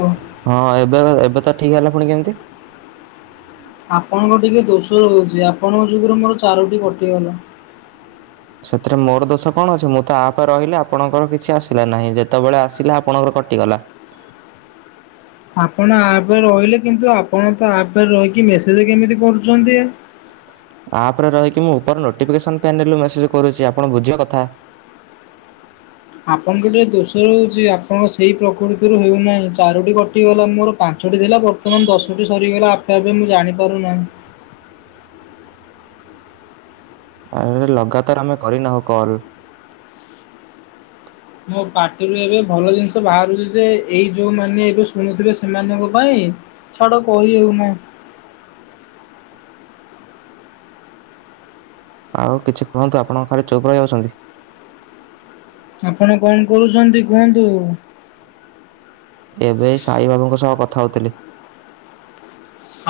ହଁ [unintelligible] ହଁ ଏବେ ଏବେ ତ ଠିକ ହେଲା ପୁଣି କେମିତି। ଆପଣଙ୍କ ଟିକେ ଦୋଷ ରହୁଚି ଆପଣଙ୍କ ଯୋଗୁର ମୋର ଚାରୋଟି କଟିଗଲା। ସେଥିରେ ମୋର ଦୋଷ କଣ ଅଛି ମୁଁ ତ ଆପରେ ରହିଲି ଆପଣଙ୍କର କିଛି ଆସିଲା ନାହିଁ ଯେତେବେଳେ ଆସିଲା ଆପଣଙ୍କର କଟିଗଲା। ଆପଣ ଆପେ ରହିଲେ କିନ୍ତୁ ଆପଣ ତ ଆପେ ରହିକି ମେସେଜ୍ କେମିତି କରୁଛନ୍ତି। ଆପ ରେ ରହିକି ମୁଁ ଉପର ନୋଟିଫିକେସନ ପ୍ୟାନଲରୁ ମେସେଜ୍ କରୁଛି ଆପଣ ବୁଝିବ କଥା। ଆପଣଙ୍କ ଟିକେ ଦୋଷ ରହୁଚି ଆପଣ ସେଇ ପ୍ରକୃତିରୁ ହେଉନାହିଁ ଚାରୋଟି କଟିଗଲା ମୋର। ପାଞ୍ଚଟି ଥିଲା ବର୍ତ୍ତମାନ ଦଶଟି ସରିଗଲା ଆପେ ଆପେ ମୁଁ ଜାଣିପାରୁନାହିଁ। ଆ ଲଗାତାର ଆମେ କରିନାହୁ କଲ ମୋ ପାଟିରୁ ଏବେ ଭଲ ଜିନିଷ ବାହାରୁଛି ଯେ ଏଇ ଯୋଉମାନେ ଏବେ ଶୁଣୁଥିବେ ସେମାନଙ୍କ ପାଇଁ। ଛାଡ଼ କହି ହେଉନି। ଆଉ କିଛି କୁହନ୍ତୁ ଆପଣ କଣ ଖାଲି ଚୁପ ରହିଯାଉଛନ୍ତି। ଆପଣ କଣ କରୁଛନ୍ତି କୁହନ୍ତୁ। ଏବେ ଏଇ ସାଇ ବାବୁଙ୍କ ସହ କଥା ହଉଥିଲି।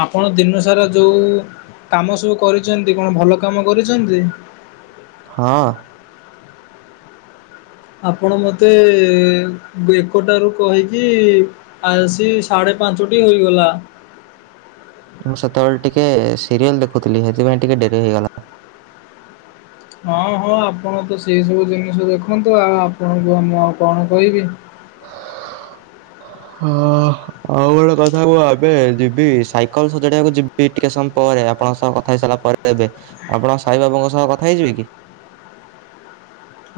ଆପଣ ଦିନ ସାରା ଯୋଉ କାମ ସବୁ କରିଚନ୍ତି କଣ ଭଲ କାମ କରିଛନ୍ତି। ହଁ। ଆପଣ ମତେ ଏକଟା ରୁ କହିକି ଆସି ସାଢ଼େ ପାଞ୍ଚଟି ହୋଇଇଗଲା। ମୁଁ ସେତେବେଳେ ଟିକେ ସିରିଏଲ ଦେଖୁଥିଲି ସେଥିପାଇଁ ଟିକେ ଡେରି ହେଇଗଲା। ହଁ ହଁ ଆପଣ ତ ସେଇ ସବୁ ଜିନିଷ ଦେଖନ୍ତୁ ଆଉ ଆପଣଙ୍କୁ ମୁଁ ଆଉ କଣ କହିବି। ହ ଅ। ହଉ ଗୋଟେ କଥା କୁହ ଏବେ ଯିବି ସାଇକଲ ସଜାଡିବାକୁ ଯିବି ଟିକେ ସମୟ ପରେ ଆପଣଙ୍କ ସହ କଥା ହେଇସାରିଲା ପରେ। ତବେ ଆପଣ ସାଇ ବାବୁଙ୍କ ସହ କଥା ହେଇଯିବେ କି।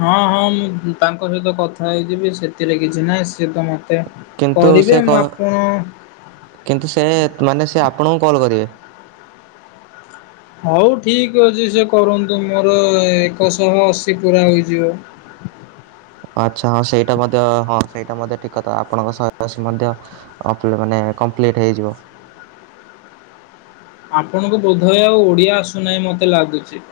ହଁ ହଁ ମୁଁ ତାଙ୍କ ସହିତ କଥା ହେଇଯିବି ସେଥିରେ କିଛି ନାହିଁ ସିଏ ତ ମତେ। କିନ୍ତୁ ସେ କରିବେ କ ମୁ ଆପଣ କିନ୍ତୁ ସେ ମାନେ ସେ ଆପଣଙ୍କୁ କଲ୍ କରିବେ। ହଉ ଠିକ ଅଛି ସେ କରନ୍ତୁ ମୋର ଏକ ଶହ ଅଶୀ ପୁରା ହେଇଯିବ। ଆଚ୍ଛା ହଁ ସେଇଟା ମଧ୍ୟ ହଁ ସେଇଟା ମଧ୍ୟ ଠିକ୍ କଥା ଆପଣଙ୍କ ସହେ ଅସି ମଧ୍ୟ ଅପଡେଟ୍ ମାନେ କମ୍ପ୍ଲିଟ୍ ହେଇଯିବ। ଆପଣଙ୍କୁ ବୋଧ ହୁଏ ଆଉ ଓଡିଆ ଆସୁନାହିଁ ମତେ ଲାଗୁଛି।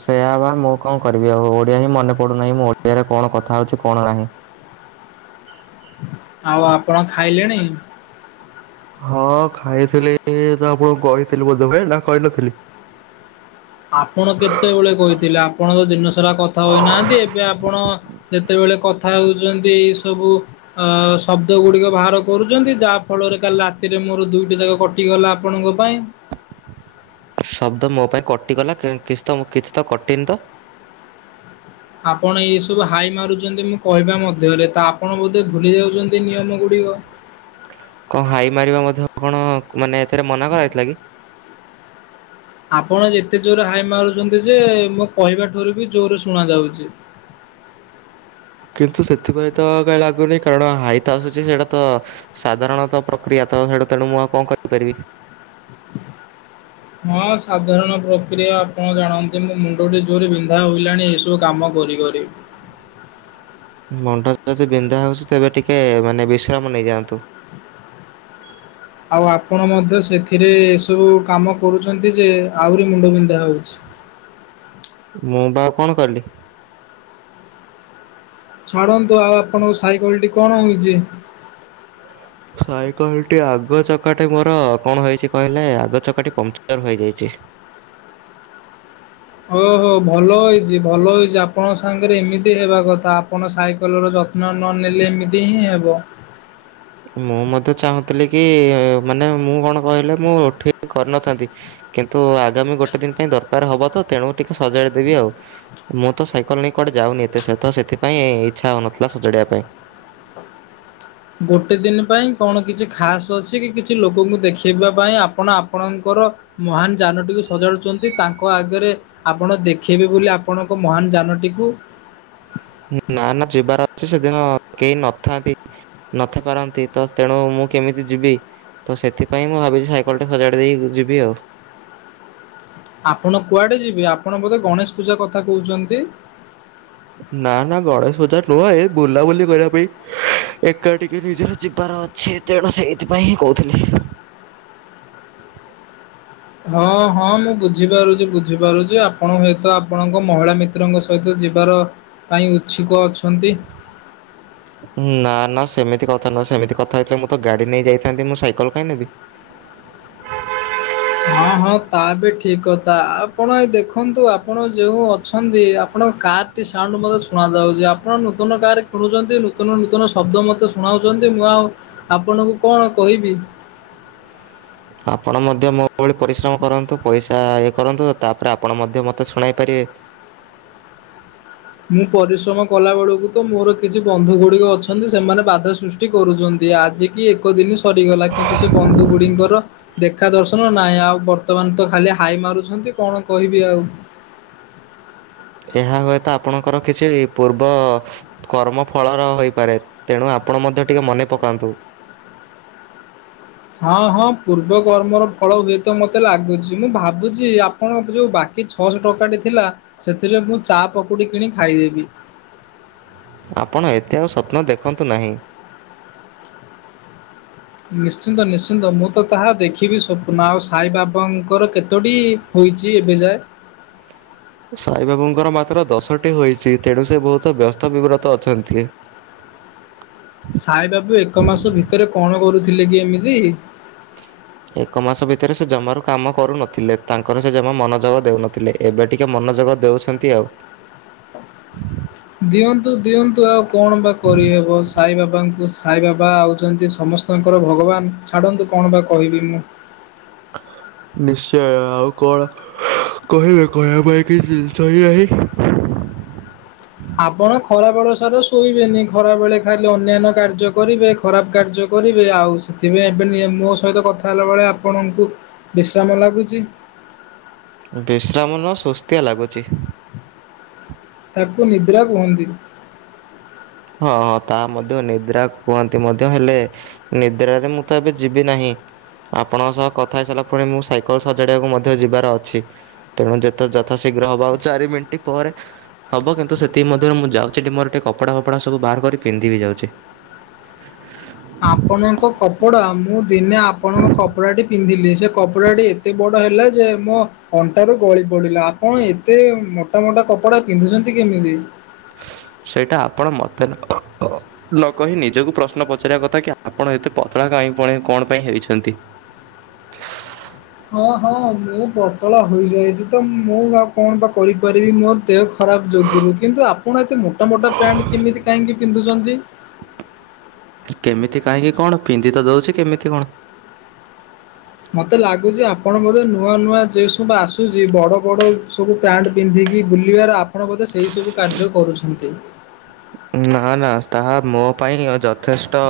ସେଇଆ ପା ମୁଁ କଣ କରିବି ଆଉ ଓଡ଼ିଆ ହିଁ ମନେପଡୁନାହିଁ ମୁଁ ଓଡ଼ିଆ ରେ କଣ କଥା କଥା ହୋଉଚି କଣ ନାହିଁ। ଆଉ ଆପଣ ଖାଇଲେଣି। ହଁ ଖାଇଥିଲି ତ ଆପଣଙ୍କୁ କହିଥିଲି ବୋଧ ହୁଏ ନା କହିନଥିଲି। ଆପଣ କେତେବେଳେ କହିଥିଲେ ଆପଣ ତ ଦିନ ସାରା କଥା ହୋଇନାହାନ୍ତି ଏବେ ଆପଣ ଯେତେବେଳେ କଥା ହଉଛନ୍ତି ଏଇ ସବୁ। ଆ ଶବ୍ଦ ଗୁଡିକ ବାହାର କରୁଛନ୍ତି ଯାହା ଫଳରେ କାଲି ରାତିରେ ମୋର ଦୁଇଟି ଯା କଟ କଟିଗଲା ଆପଣଙ୍କ ପାଇଁ। ଶବ୍ଦ ମୋ ପାଇଁ କଟିଗଲା କା କିଛି ତ କିଛି ତ କଟିିନି ତ। ଆପଣ ଏଇ ସବୁ ହାଇ ମାରୁଛନ୍ତି ମୁଁ କହିବା ମଧ୍ୟରେ ତ ଆପଣ ବୋଧେ ଭୁଲି ଯାଉଛନ୍ତି ନିୟମ ଗୁଡ଼ିକ। କଣ ହାଇ ମାରିବା ମଧ୍ୟ କଣ ମାନେ ଏଥିରେ ମନା କରାହେଇଥିଲା କି। ଆପଣ ଏତେ ଜୋରରେ ହାଇ ମାରୁଛନ୍ତି ଯେ ମୁଁ କହିବା ଠୁାରୁ ବି ଜୋରରେ ଶୁଣ ଯାଉଚି। କିନ୍ତୁ ସେଥିପାଇଁ ତ କାହିଁ ଲାଗୁନି କାରଣ ହାଇ ତ ଆସୁଛି ସେଇଟା ତ ସାଧାରଣତଃ ପ୍ରକ୍ରିୟା ତ ସେଟୁ ତେଣୁ ମୁଁ ଆଉ କଣ କରିପାରିବି। ହଁ ସାଧାରଣ ପ୍ରକ୍ରିୟା ଆପଣ ଜାଣନ୍ତି ମୋ ମୁଣ୍ଡଟି ଜୋରେ ବିନ୍ଧା ହୋଇଲାଣି ଏହିସବୁ କାମ କରି କରି। ମଣ୍ଡ ଯଦି ବିନ୍ଧା ହଉଚି ତେବେ ଟିକେ ମାନେ ବିଶ୍ରାମ ନେଇଯାଆନ୍ତୁ। ଆଉ ଆପଣ ମଧ୍ୟ ସେଥିରେ ଏସବୁ କାମ କରୁଛନ୍ତି ଯେ ଆହୁରି ମୁଣ୍ଡବିନ୍ଧା ହଉଚି। ମୁଁ ବା ଆଉ କଣ କଲି। ଛାଡନ୍ତୁ ଆଉ ଆପଣଙ୍କ ସାଇକେଲ ଟି କଣ ହେଇଛି? ସାଇକେଲଟି ଆଗଚକାଟି ମୋର କଣ ହେଇଛି କହିଲେ ଆଗ ଚକାଟି ପମଚର ହେଇଯାଇଛି। ଓହୋ ଭଲ ହେଇଛି ଭଲ ହେଇଛି ଆପଣଙ୍କ ସାଙ୍ଗରେ ଏମିତି ହେବା କଥା ଆପଣ ସାଇକେଲର ଯ ଯତ୍ନ ନ ନେଲେ ଏମିତି ହିଁ ହେବ। ମୁଁ ମଧ୍ୟ ଚାହୁଁଥିଲି କି ମାନେ ମୁଁ କଣ କହିଲେ ମୁଁ ଠିକ୍ କରିନଥାନ୍ତି। କିନ୍ତୁ ଆଗାମୀ ଗୋଟେ ଦିନ ପାଇଁ ଦରକାର ହେବ ତ ତେଣୁ ଟିକେ ସଜାଡି ଦେବି ଆଉ। ମୁଁ ତ ସାଇକଲ୍ ନେଇ କୁଆଡେ ଯାଉନି ଏତେ ସହିତ ସେଥିପାଇଁ ଇଚ୍ଛା ହଉନଥିଲା ସଜାଡ଼ିବା ପାଇଁ। ଗୋଟେ ଦିନ ପାଇଁ କଣ କିଛି ଖାସ୍ ଅଛି କି କିଛି ଲୋକଙ୍କୁ ଦେଖେଇବା ପାଇଁ ଆପଣ ଆପଣଙ୍କର ମହାନ ଯାନଟିକୁ ସଜାଡୁଛନ୍ତି ତାଙ୍କ ଆଗରେ ଆପଣ ଦେଖେଇବେ ବୋଲି ଆପଣଙ୍କ ମହାନ ଯାନଟିକୁ। ନା ନା ଯିବାର ଅଛି ସେଦିନ କେହି ନଥାନ୍ତି ନଥି ପାରନ୍ତି ତ ତେଣୁ ମୁଁ କେମିତି ଯିବି? ତ ସେଥିପାଇଁ ମୁଁ ଭାବିଛି ସାଇକଲଟି ସଜାଡ଼ି ଦେଇ ଯିବି ଆଉ। ଆପଣ କୁଆଡେ ଯିବେ? ଆପଣ ବୋଧେ ଗଣେଶ ପୂଜା କଥା କହୁଛନ୍ତି। ନା ନା ଗଣେଶ ବଜାର ନୁହଁ ଏ ବୁଲାବୁଲି କରିବା ପାଇଁ। ଏକା ଟିକେ ନିଜର ଯିବାର ଅଛି ତେଣୁ ସେଇଥିପାଇଁ ହିଁ କହୁଥିଲି। ହଁ ହଁ ମୁଁ ବୁଝିପାରୁଛି ବୁଝିପାରୁଛି ଆପଣ ହୁଏତ ଆପଣଙ୍କ ମହିଳା ମି ମିତ୍ରଙ୍କ ସହିତ ଯିବାର ପାଇଁ ଇଛୁକ ଅଛନ୍ତି। ନା ନା ସେମିତି କଥା ନୁହଁ ସେମିତି କଥା ହେଇଥିଲେ ମୁଁ ତ ଗାଡି ନେଇ ଯାଇଥାନ୍ତି ମୁଁ ସାଇକଲ କାଇଁ ନେବି। ହଁ ହଁ ତା ବି ଠିକ୍ କଥା ଆପଣ ଏ ଦେଖନ୍ତୁ ଆପଣ ଯେଉଁ ଅଛନ୍ତି ଆପଣଙ୍କ କାର୍ ସାଉଣ୍ଡ ମୋତେ ଶୁଣାଯାଉଛି ଆପଣ ନୂତନ ଗାଁରେ କିଣୁଛନ୍ତି ନୂତନ ନୂତନ ଶବ୍ଦ ମୋତେ ଶୁଣାଉଛନ୍ତି ମୁଁ ଆଉ ଆପଣଙ୍କୁ କଣ କହିବି। ଆପଣ ମଧ୍ୟ ମୋ ଭଳି ପରିଶ୍ରମ କରନ୍ତୁ ପଇସା ଇଏ କରନ୍ତୁ ତାପରେ ଆପଣ ମଧ୍ୟ ମୋତେ ଶୁଣାଇ ପାରିବେ। ମୁଁ ପରିଶ୍ରମ କଲା ବେଳକୁ ତ ମୋର କିଛି ବନ୍ଧୁ ଗୁଡିକ ଅଛନ୍ତି ସେମାନେ ବାଧା ସୃ କରୁଛନ୍ତି ଆଜି କି ଏକ ଦିନ ସରିଗଲା କିନ୍ତୁ ସେ ବନ୍ଧୁ ଗୁଡିଙ୍କର ଦେଖା ଦର୍ଶନ ନାଇଁ ଆଉ ବର୍ତ୍ତମାନ ତ ଖାଲି ହାଇ ମାରୁଛନ୍ତି କଣ କହିବି ଆଉ। ଏହା ହୁଏତ ଆପଣଙ୍କର କିଛି ପୂର୍ବ କର୍ମ ଫଳର ହୋଇପାରେ ତେଣୁ ଆପଣ ମଧ୍ୟ ଟିକେ ମନେ ପକାନ୍ତୁ। ହଁ ହଁ ପୂର୍ବ କର୍ମର ଫଳ ହୁଏତ ମତେ ଲାଗୁଛି, ମୁଁ ଭାବୁଛି ଆପଣ ଯୋଉ ବାକି ଛଅଶହ ଟଙ୍କାଟେ ଥିଲା ସେଥିରେ ମୁଁ ଚା ପକୁଡ଼ି କିଣି ଖାଇଦେବି। ଆପଣ ଏତେ ଆଉ ସ୍ୱପ୍ନ ଦେଖନ୍ତୁ ନାହିଁ। ନିଶ୍ଚିନ୍ତ ନିଶ୍ଚିନ୍ତ ମୁଁ ତ ତାହା ଦେଖିବି ସ୍ୱପ୍ନ ଆଉ ସାଇବାବାଙ୍କର କେତୋଟି ହୋଇଛି ଏବେଯାଏ। ସାଇବାବୁଙ୍କର ମାତ୍ର ଦଶଟି ହୋଇଛି ତେଣୁ ସେ ବହୁତ ବ୍ୟସ୍ତ ବିବ୍ରତ ଅଛନ୍ତି। ସାଇବାବୁ ଏକ ମାସ ଭିତରେ କଣ କରୁଥିଲେ କି ଏମିତି? [inaudible] ଏକ ମାସ ଭିତରେ ସେ ଜମାରୁ କାମ କରୁନଥିଲେ ତାଙ୍କର ସେ ଜମା ମନୋଯୋଗ ଦେଉନଥିଲେ। ଏବେ ଟିକେ ମନୋଯୋଗ ଦେଉଛନ୍ତି ଆଉ। [inaudible] ଦିଅନ୍ତୁ ଦିଅନ୍ତୁ ଆଉ କଣ ବା କରିହେବ ସାଇବାବାଙ୍କୁ ସାଇବାବା ଆଉଛନ୍ତି ସମସ୍ ସ୍ତଙ୍କର ଭଗବାନ! ଛାଡ଼ନ୍ତୁ କଣ ବା କହିବି ମୁଁ। ନିଶ୍ଚୟ ଆଉ କଣ କହିବେ କହିବା ପାଇଁ କିଛି ଜିନିଷ ହିଁ ନାହିଁ। ଆପଣ ଖରାବେଳ ସାରା ଶୋଇବେନି ଖରାବେେଳେ ଖାଲି ଅନ୍ୟାନ୍ୟ କାର୍ଯ୍ୟ କରିବେ। ଖରାପ କାର୍ଯ୍ୟ କରିବେ ଆଉ ସେଥିପାଇଁ ଏବେ ନିଏ ମୋ ସହିତ କଥା ହେଲାବେଳେ ଆପଣଙ୍କୁ ବିଶ୍ରାମ ଲାଗୁଛି। ବିଶ୍ରାମ ନୁହଁ ସୁସ୍ତିଆ ଲାଗୁଚି। ତାକୁ ନିଦ୍ରା କୁହନ୍ତି। ହଁ ହଁ ତା ମଧ୍ୟ ନିଦ୍ରା କୁହନ୍ତି ମଧ୍ୟ ହେଲେ ନିଦ୍ରାରେ ମୁଁ ତ ଏବେ ଯିବି ନାହିଁ। ଆପଣଙ୍କ ସହ କଥା ହେଇସାରିଲା ପରେ ମୁଁ ସାଇକଲ୍ ସଜାଡ଼ିବାକୁ ମଧ୍ୟ ଯିବାର ଅଛି। ତେଣୁ ଯେତେ ଯଥାଶୀଘ୍ର ହବା ଆଉ ଚାରି ମିନ୍ଟି ପରେ ହବ କିନ୍ତୁ ସେତିକି ମଧ୍ୟରେ ମୁଁ ଯାଉଛି ଟି ମୋର ଟିକେ କପଡ଼ା ଫପଡ଼ା ସବୁ ବାହାର କରି ପିନ୍ଧି ବି ଯାଉଛି। ଆପଣଙ୍କ କପଡ଼ା ମୁଁ ଦିନେ ଆପଣଙ୍କ କପଡ଼ାଟି ପିନ୍ଧିଲି ସେ କପଡ଼ାଟି ଏ ତେ ବଡ଼ ହେଲା ଯେ ମୋ ଅଣ୍ଟା ରୁ ଗଳି ପଡିଲା ଆପଣ ଏତେ ମୋଟା ମୋଟା କପଡା ପିନ୍ଧୁଛନ୍ତି କେମିତି? ସେଇଟା ଆପଣ ମୋତେ କ କ ନ କହି ନିଜକୁ ପ୍ରଶ୍ନ ପଚାରିବା କଥା କି ଆପଣ ଏତେ ପତଳା କାହିଁ ପୁଣି କଣ ପାଇଁ ହେଇଛନ୍ତି? ହଁ ହଁ ମୁ ପତଳା ହୋଇଯାଇଛି ତ ମୁଁ ଆଉ କଣ ବା କରିପାରିବି ମୋର ଦେହ ଖରାପ ଯୋଗରୁ କିନ୍ତୁ ଆପଣ ଏତେ ମୋଟ ମୋଟା ପ୍ୟାଣ୍ଟ କେମିତି କାହିଁକି ପିନ୍ଧୁଛନ୍ତି? କେମିତି କାହିଁକି କଣ ପିନ୍ଧି ତ ଦେଉଛି କେମିତି କଣ ମତେ ଲାଗୁଛି ଆପଣ ବୋଧେ ନୂଆ ନୂଆ ଡ୍ରେସ ସବୁ ଆସୁଛି ବଡ଼ ବଡ଼ ସବୁ ପ୍ୟାଣ୍ଟ ପିନ୍ଧିକି ବୁଲିବାର ଆପଣ ବୋଧେ ସେଇ ସବୁ କାର୍ଯ୍ୟ କରୁଛନ୍ତି। ନା ନା ତାହା ମୋ ପାଇଁ ଅ ଯଥେଷ୍ଟ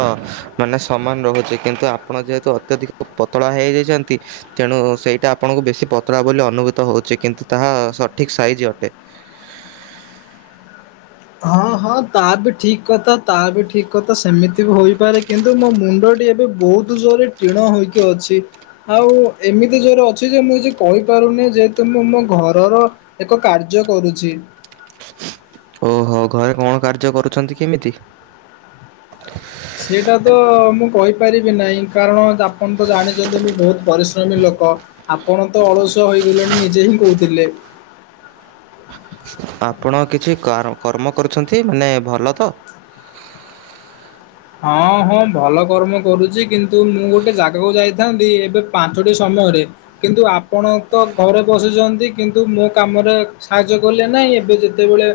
ମାନେ ସମାନ ରହୁଛି କିନ୍ତୁ ଆପଣ ଯେହେତୁ ଅତ୍ୟଧିକ ପତଳା ହେଇଯାଇଛନ୍ତି ତେଣୁ ସେଇଟା ଆପଣଙ୍କୁ ବେଶୀ ପତଳା ବୋଲି ଅନୁଭୂତ ହଉଛି କିନ୍ତୁ ତାହା ସଠିକ ସାଇଜ ଅଟେ। ହଁ ହଁ ତା ବି ଠିକ୍ କଥା ତା ବି ଠିକ୍ କଥା ସେମିତି ବି ହୋଇପାରେ କିନ୍ତୁ ମୋ ମୁଣ୍ଡଟି ଏବେ ବହୁତୁ ଜୋରେ ଟିଣ ହୋଇକି ଅଛି। ଆଉ ଏମିତି ଜୋରେ ଅଛି ଯେ ମୁଁ କିଛି କହିପାରୁନି ଯେହେତୁ ମୁଁ ମୋ ଘରର ଏକ କାର୍ଯ୍ୟ କରୁଛି। ଓହୋ ଘରେ କଣ କାର୍ଯ୍ୟ କରୁଛନ୍ତି କେମିତି? ସେଇଟା ତ ମୁଁ କହିପାରିବି ନାହିଁ କାରଣ ଆପଣ ତ ଜାଣିଛନ୍ତି ମୁଁ ବହୁତ ପରିଶ୍ରମୀ ଲୋକ। ଆପଣ ତ ଅଳସୁଆ ହୋଇଗଲେଣି ନିଜେ ହିଁ କହୁଥିଲେ। ଆପଣ କିଛି କାର କର୍ମ କରୁଛନ୍ତି ମାନେ ଭଲ ତ? ହଁ ହଁ ଭଲ କର୍ମ କରୁଛି କିନ୍ତୁ ମୁଁ ଗୋଟେ ଜାଗାକୁ ଯାଇଥାନ୍ତି ଏବେ ପାଞ୍ଚଟି ସମୟରେ କିନ୍ତୁ ଆପଣ ତ ଘରେ ବସୁଛନ୍ତି କିନ୍ତୁ ମୋ କାମରେ ସାହାଯ୍ୟ କଲେ ନାହିଁ ଏବେ ଯେ ଯେତେବେଳେ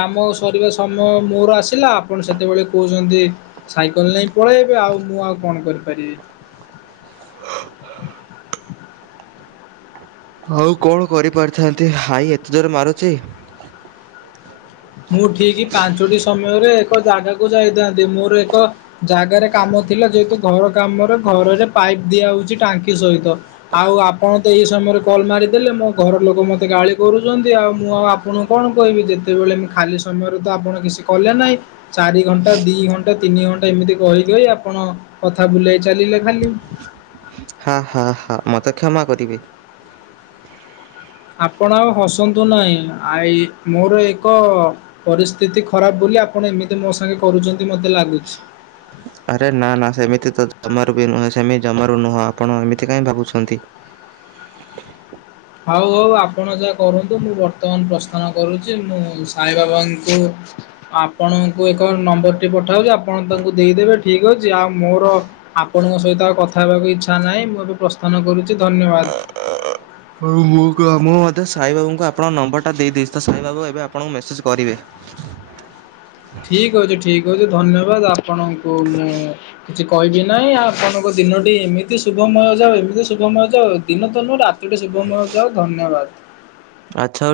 କାମ ସରିବା ସମୟ ମୋର ଆସିଲା ଆପଣ ସେତେବେଳେ କହୁଛନ୍ତି ସାଇକେଲ ନେଇ ପଳେଇବେ ଆଉ ମୁଁ ଆଉ କଣ କରିପାରିବି? ହଉ କଣ କରିପାରିଥାନ୍ତି ହାଇ ଏତେ ଜୋରେ ମାରୁଛି। ମୁଁ ଠିକ ପାଞ୍ଚଟି ସମୟରେ ଏକ ଜାଗାକୁ ଯାଇଥାନ୍ତି ମୋର ଏକ ଜାଗାରେ କାମ ଥିଲା ଯେହେତୁ ଘର କାମରେ ଘରରେ ପାଇପ ଦିଆ ହଉଛି ଟାଙ୍କି ସହିତ। ଆଉ ଆପଣ ତ ଏଇ ସମୟରେ କଲ୍ ମାରିଦେଲେ ମୋ ଘର ଲୋକ ମତେ ଗାଳି କରୁଛନ୍ତି ଆଉ ମୁଁ ଆଉ ଆପଣ କଣ କହିବି ଯେତେବେଳେ ମୁଁ ଖାଲି ସମୟରେ ତ ଆପଣ କିଛି କଲେ ନାହିଁ। ଚାରି ଘଣ୍ଟା ଦି ଘଣ୍ଟା ତିନି ଘଣ୍ଟା ଏମିତି କହିକଇ ଆପଣ କଥା ବୁଲାଇ ଚାଲିଲେ ଖାଲି। ହାଁ ହଁ ହଁ ମତେ କ୍ଷମା କରିବେ। ଆପଣ ଆଉ ହସନ୍ତୁ ନାହିଁ ଆଇ ମୋର ଏକ ପରିସ୍ଥିତି ଖରାପ ବୋଲି ଆପଣ ଏମିତି ମୋ ସାଙ୍ଗେ କରୁଛନ୍ତି ମତେ ଲାଗୁଛି। ଆରେ ନା ନା ସେମିତି ତ ଜମାରୁ ବି ନୁହେଁ ସେମିତି ଜମାରୁ ନୁହଁ ଆପଣ ଏମିତି କାଇଁ ଭାବୁଛନ୍ତି? ହଉ ହଉ ଆପଣ ଯାହା କରନ୍ତୁ ମୁଁ ବର୍ତ୍ତମାନ ପ୍ରସ୍ଥାନ କରୁଛି ମୁଁ ସାଇବାବାଙ୍କୁ ଆପଣଙ୍କୁ ଏକ ନମ୍ବରଟି ପଠାଉଛି ଆପଣ ତାଙ୍କୁ ଦେଇଦେବେ ଠିକ୍ ଅଛି ଆଉ ମୋର ଆପଣଙ୍କ ସହିତ ଆଉ କଥା ହେବାକୁ ଇଚ୍ଛା ନାହିଁ ମୁଁ ଏବେ ପ୍ରସ୍ଥାନ କରୁଛି ଧନ୍ୟବାଦ। ହଉ କ ମୁଁ ମୁଁ ମଧ୍ୟ ସାଇବାବୁଙ୍କୁ ଆପଣଙ୍କ ନମ୍ବର ଟା ଦେଇଦେଇଛି ତ ସାଇବାବୁ ଏବେ ଆପଣଙ୍କୁ ମେସେଜ କରିବେ। ଠିକ ଅଛି ଠିକ ଅଛି ଧନ୍ୟବାଦ ଆପଣଙ୍କୁ ମୁଁ କିଛି କହିବି ନାହିଁ ଆପଣଙ୍କ ଦିନଟି ଏମିତି ଶୁଭମୟ ଯାଉ ଏମିତି ଶୁଭମୟ ଯାଉ ଦିନ ତ ନୁହ ରା ତୋଟେ ଶୁଭମୟ ଯାଅ ଧନ୍ୟବାଦ। [unintelligible]